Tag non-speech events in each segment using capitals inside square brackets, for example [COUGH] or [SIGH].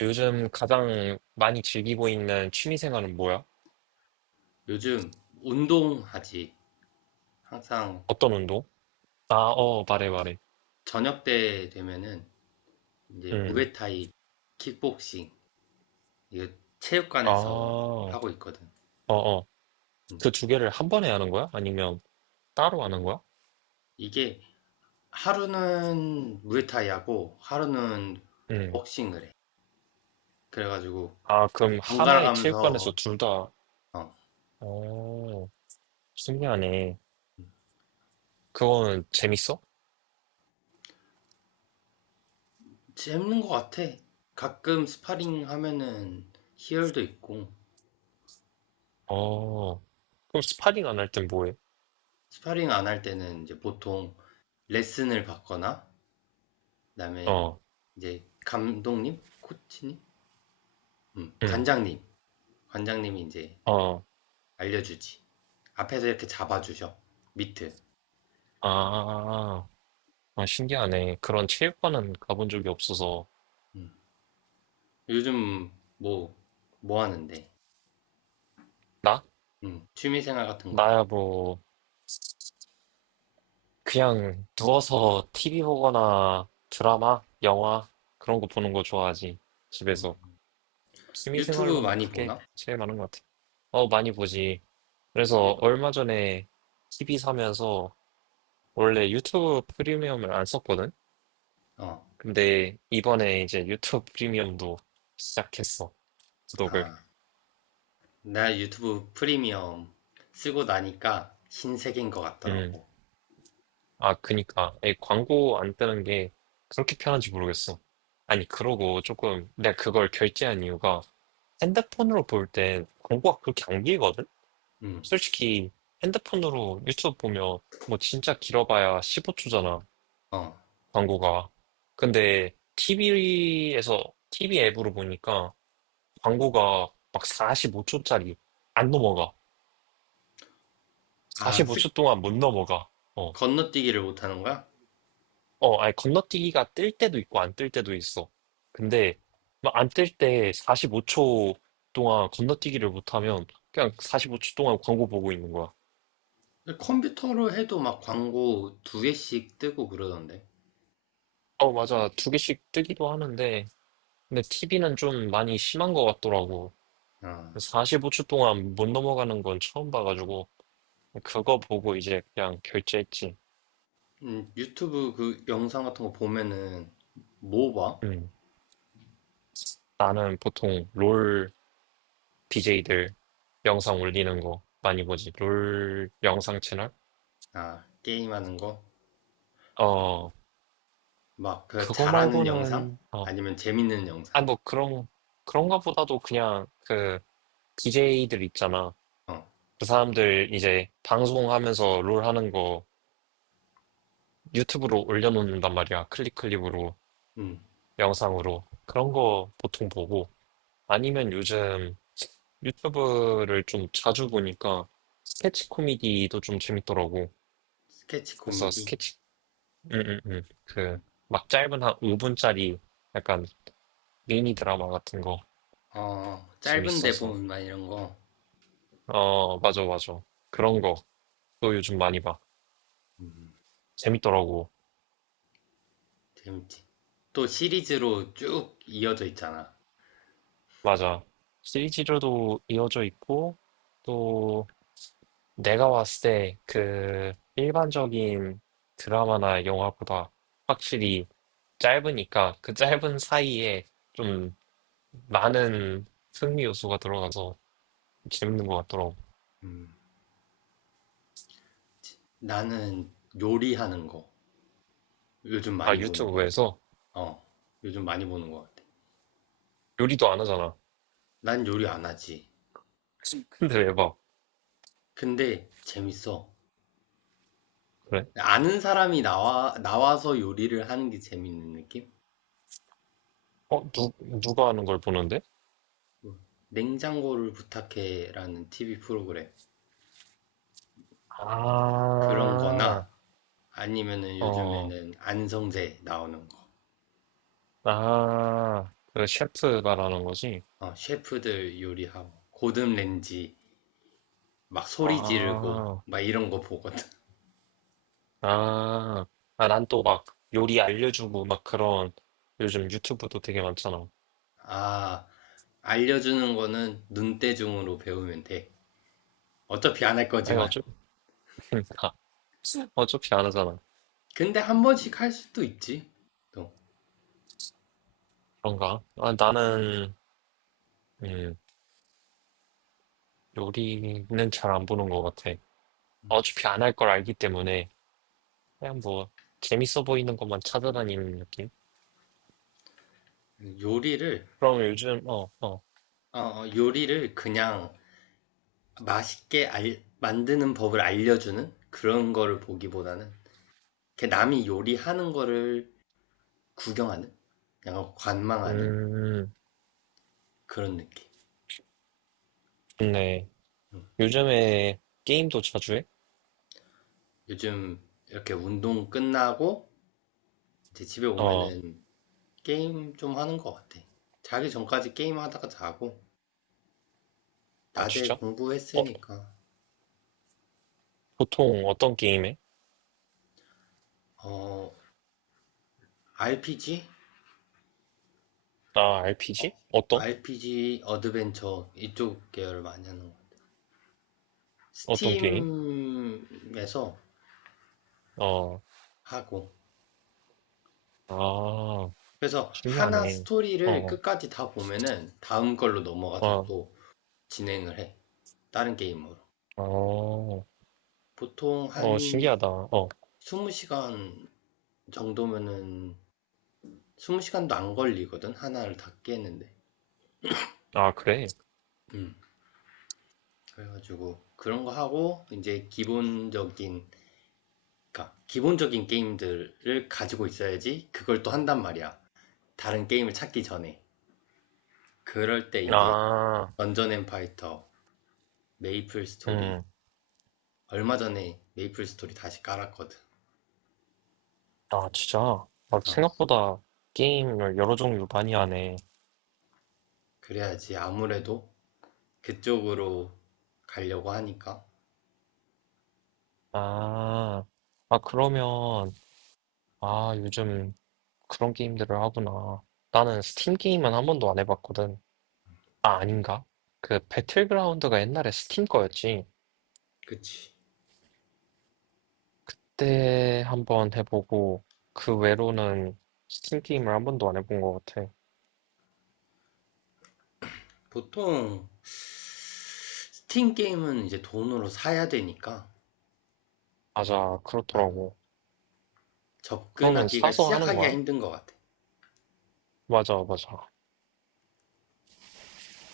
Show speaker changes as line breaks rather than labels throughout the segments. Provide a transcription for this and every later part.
요즘 가장 많이 즐기고 있는 취미 생활은 뭐야?
요즘 운동하지. 항상
어떤 운동? 아, 어, 말해, 말해.
저녁 때 되면은 이제
음.
무에타이, 킥복싱, 이거
아,
체육관에서
어,
하고 있거든.
어.
음.
그 두 개를 한 번에 하는 거야? 아니면 따로 하는 거야?
이게 하루는 무에타이 하고 하루는
응,
복싱을 해. 그래가지고
아,
이렇게
그럼
번갈아
하나의
가면서
체육관에서 둘 다,
어,
어, 신기하네. 그거는 재밌어?
재밌는 것 같아. 가끔 스파링 하면은 희열도 있고
어. 그럼 스파링 안 할 땐 뭐해?
스파링 안 할 때는 이제 보통 레슨을 받거나 그다음에
어,
이제 감독님, 코치님,
응,
관장님. 관장님이 이제
어,
알려주지. 앞에서 이렇게 잡아주셔. 밑트
아, 아, 신기하네. 그런 체육관은 가본 적이 없어서.
음. 요즘 뭐, 뭐 하는데?
나?
취미생활 같은 거.
나야 뭐, 그냥 누워서 TV 보거나 드라마, 영화 그런 거 보는 거 좋아하지.
음.
집에서. 취미
유튜브
생활로는
많이
그게
보나?
제일 많은 것 같아. 어, 많이 보지. 그래서
유-
얼마 전에 TV 사면서 원래 유튜브 프리미엄을 안 썼거든?
어.
근데 이번에 이제 유튜브 프리미엄도 시작했어. 구독을.
아, 나 유튜브 프리미엄 쓰고 나니까 신세계인 것
음.
같더라고.
아, 그니까. 이 광고 안 뜨는 게 그렇게 편한지 모르겠어. 아니, 그러고 조금 내가 그걸 결제한 이유가 핸드폰으로 볼 때 광고가 그렇게 안 길거든?
음,
솔직히 핸드폰으로 유튜브 보면 뭐 진짜 길어봐야 15초잖아,
어.
광고가. 근데 TV에서, TV 앱으로 보니까 광고가 막 45초짜리 안 넘어가.
아, 쓱
45초 동안 못 넘어가. 어,
건너뛰기를 못하는 거야?
어, 아니, 건너뛰기가 뜰 때도 있고 안 뜰 때도 있어. 근데 막 안 뜰 때 45초 동안 건너뛰기를 못하면 그냥 45초 동안 광고 보고 있는 거야.
컴퓨터로 해도 막 광고 두 개씩 뜨고 그러던데.
어, 맞아. 두 개씩 뜨기도 하는데, 근데 TV는 좀 많이 심한 것 같더라고.
어.
45초 동안 못 넘어가는 건 처음 봐가지고, 그거 보고 이제 그냥 결제했지.
유튜브 그 영상 같은 거 보면은 뭐 봐?
음. 나는 보통 롤 DJ들 영상 올리는 거 많이 보지. 롤 영상 채널?
아, 게임하는 거?
어,
막 그
그거
잘하는 영상?
말고는, 어,
아니면 재밌는
아니
영상?
뭐 그런, 그런가 보다도 그냥 그 BJ들 있잖아.
어,
그 사람들 이제 방송하면서 롤 하는 거 유튜브로 올려놓는단 말이야. 클립으로,
음,
영상으로. 그런 거 보통 보고. 아니면 요즘 유튜브를 좀 자주 보니까 스케치 코미디도 좀 재밌더라고.
스케치
그래서
코미디?
스케치. 그, 막 짧은 한 5분짜리 약간 미니 드라마 같은 거
짧은데
재밌어서.
보면 막 이런 거.
어, 맞아, 맞아. 그런 거 또 요즘 많이 봐.
음,
재밌더라고.
재밌지. 또 시리즈로 쭉 이어져 있잖아.
맞아. 시리즈로도 이어져 있고, 또 내가 봤을 때 그 일반적인 드라마나 영화보다 확실히 짧으니까 그 짧은 사이에 좀 많은 흥미 요소가 들어가서 재밌는 것 같더라고.
음, 나는 요리하는 거 요즘
아,
많이 보는 것 같아.
유튜브에서
어, 요즘 많이 보는 것 같아.
요리도 안 하잖아.
난 요리 안 하지.
근데 왜 봐?
근데 재밌어.
그래?
아는 사람이 나와서 요리를 하는 게 재밌는 느낌?
어, 누가 하는 걸 보는데?
뭐, 냉장고를 부탁해라는 TV 프로그램. 그런
아,
거나 아니면은
어,
요즘에는 안성재 나오는 거.
아, 그 셰프 말하는 거지?
셰프들 요리하고, 고든 렌지 막 소리 지르고,
아.
막 이런 거 보거든. [LAUGHS]
아, 아, 난 또 막 요리 알려주고 막 그런 요즘 유튜브도 되게 많잖아.
아, 알려주는 거는 눈대중으로 배우면 돼. 어차피 안 할
아니,
거지만.
어차피, [LAUGHS] 어차피 안 하잖아.
근데 한 번씩 할 수도 있지. 또
그런가? 아, 나는, 음, 요리는 잘 안 보는 것 같아. 어차피 안 할 걸 알기 때문에 그냥 뭐 재밌어 보이는 것만 찾아다니는 느낌?
요리를,
그럼 요즘, 어, 어,
요리를 그냥 맛있게 만드는 법을 알려주는 그런 거를 보기보다는 이렇게 남이 요리하는 거를 구경하는 약간 관망하는
음,
그런 느낌.
좋네. 요즘에 게임도 자주 해?
요즘 이렇게 운동 끝나고 이제 집에
어,
오면은 게임 좀 하는 것 같아. 자기 전까지 게임 하다가 자고
아,
낮에
진짜? 어,
공부했으니까
보통 어떤 게임 해?
어 RPG?
아, RPG?
어,
어떤?
RPG 어드벤처 이쪽 계열 많이 하는 거.
어떤 게임?
스팀에서
어,
하고
아,
그래서 하나
신기하네.
스토리를
어,
끝까지 다 보면은 다음 걸로 넘어가서
어,
또 진행을 해. 다른 게임으로.
어, 어,
보통
어,
한
신기하다. 어,
20시간 정도면은 20시간도 안 걸리거든. 하나를 다 깨는데.
아, 그래.
음. 그래가지고 그런 거 하고 이제 기본적인 그러니까 기본적인 게임들을 가지고 있어야지 그걸 또 한단 말이야. 다른 게임을 찾기 전에. 그럴 때 이제
아,
던전 앤 파이터, 메이플 스토리
음,
얼마 전에 메이플 스토리 다시 깔았거든.
아, 진짜. 막
어,
생각보다 게임을 여러 종류 많이 하네.
그래야지 아무래도 그쪽으로 가려고 하니까.
아, 아, 그러면, 아, 요즘 그런 게임들을 하구나. 나는 스팀 게임은 한 번도 안 해봤거든. 아, 아닌가? 그 배틀그라운드가 옛날에 스팀 거였지.
그치.
그때 한번 해보고 그 외로는 스팀 게임을 한 번도 안 해본 것 같아.
보통 스팀 게임은 이제 돈으로 사야 되니까
맞아,
아,
그렇더라고. 그러면
접근하기가
사서 하는
시작하기가
거야?
힘든 것 같아.
맞아, 맞아.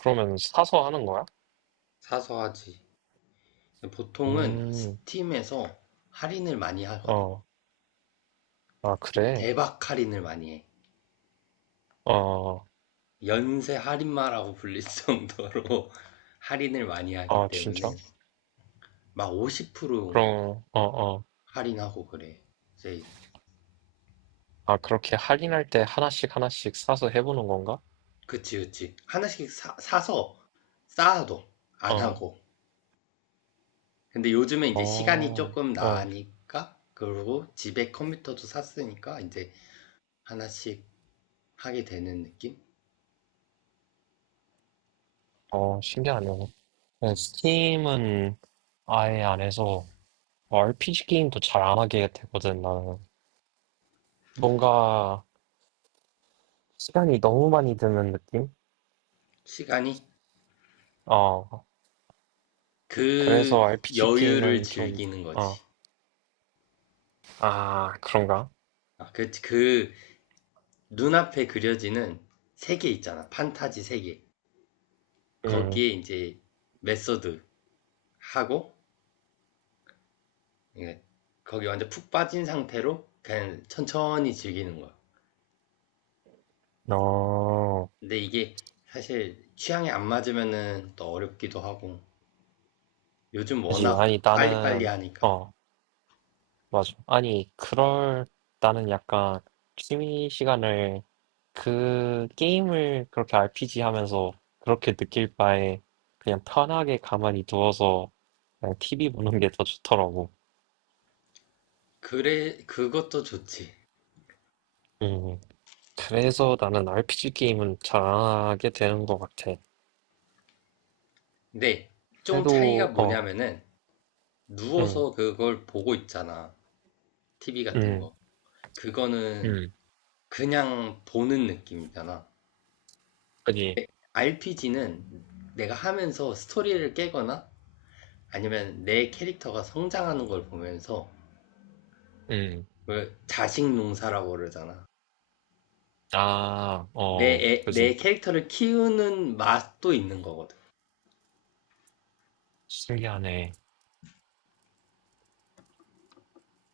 그러면 사서 하는 거야?
사서 하지. 보통은
음,
스팀에서 할인을 많이 하거든.
어, 아, 그래?
대박 할인을 많이 해.
어,
연세 할인마라고 불릴 정도로 [LAUGHS] 할인을 많이 하기
아, 진짜?
때문에 막 50%
그럼, 어, 어.
할인하고 그래. 세일을.
아, 그렇게 할인할 때 하나씩 하나씩 사서 해보는 건가?
그치, 그치. 하나씩 사서 쌓아도 안
어,
하고. 근데 요즘에 이제 시간이
어,
조금
어,
나니까, 그리고 집에 컴퓨터도 샀으니까 이제 하나씩 하게 되는 느낌?
어, 신기하네. 네,
음.
스팀은 아예 안 해서 어, RPG 게임도 잘 안 하게 되거든, 나는. 뭔가 시간이 너무 많이 드는 느낌?
시간이
어, 그래서
그
RPG
여유를
게임은 좀,
즐기는
어,
거지.
아, 그런가?
아, 그 눈앞에 그려지는 세계 있잖아. 판타지 세계.
음,
거기에 이제 메소드 하고, 예, 거기 완전 푹 빠진 상태로 그냥 천천히 즐기는 거야.
어,
근데 이게 사실 취향이 안 맞으면은 또 어렵기도 하고 요즘
그지.
워낙
아니,
빨리빨리
나는,
하니까
어, 맞아. 아니, 그럴, 나는 약간 취미 시간을 그 게임을 그렇게 RPG 하면서 그렇게 느낄 바에 그냥 편하게 가만히 누워서 그냥 TV 보는 게 더 좋더라고.
그래 그것도 좋지.
음, 그래서 나는 RPG 게임은 잘하게 되는 것 같아.
근데 좀 차이가
그래도, 어,
뭐냐면은
응,
누워서 그걸 보고 있잖아. TV 같은
응,
거. 그거는
응,
그냥 보는 느낌이잖아.
그지,
RPG는 내가 하면서 스토리를 깨거나 아니면 내 캐릭터가 성장하는 걸 보면서
응,
왜 자식 농사라고 그러잖아.
아, 어,
내
그지.
캐릭터를 키우는 맛도 있는 거거든.
신기하네.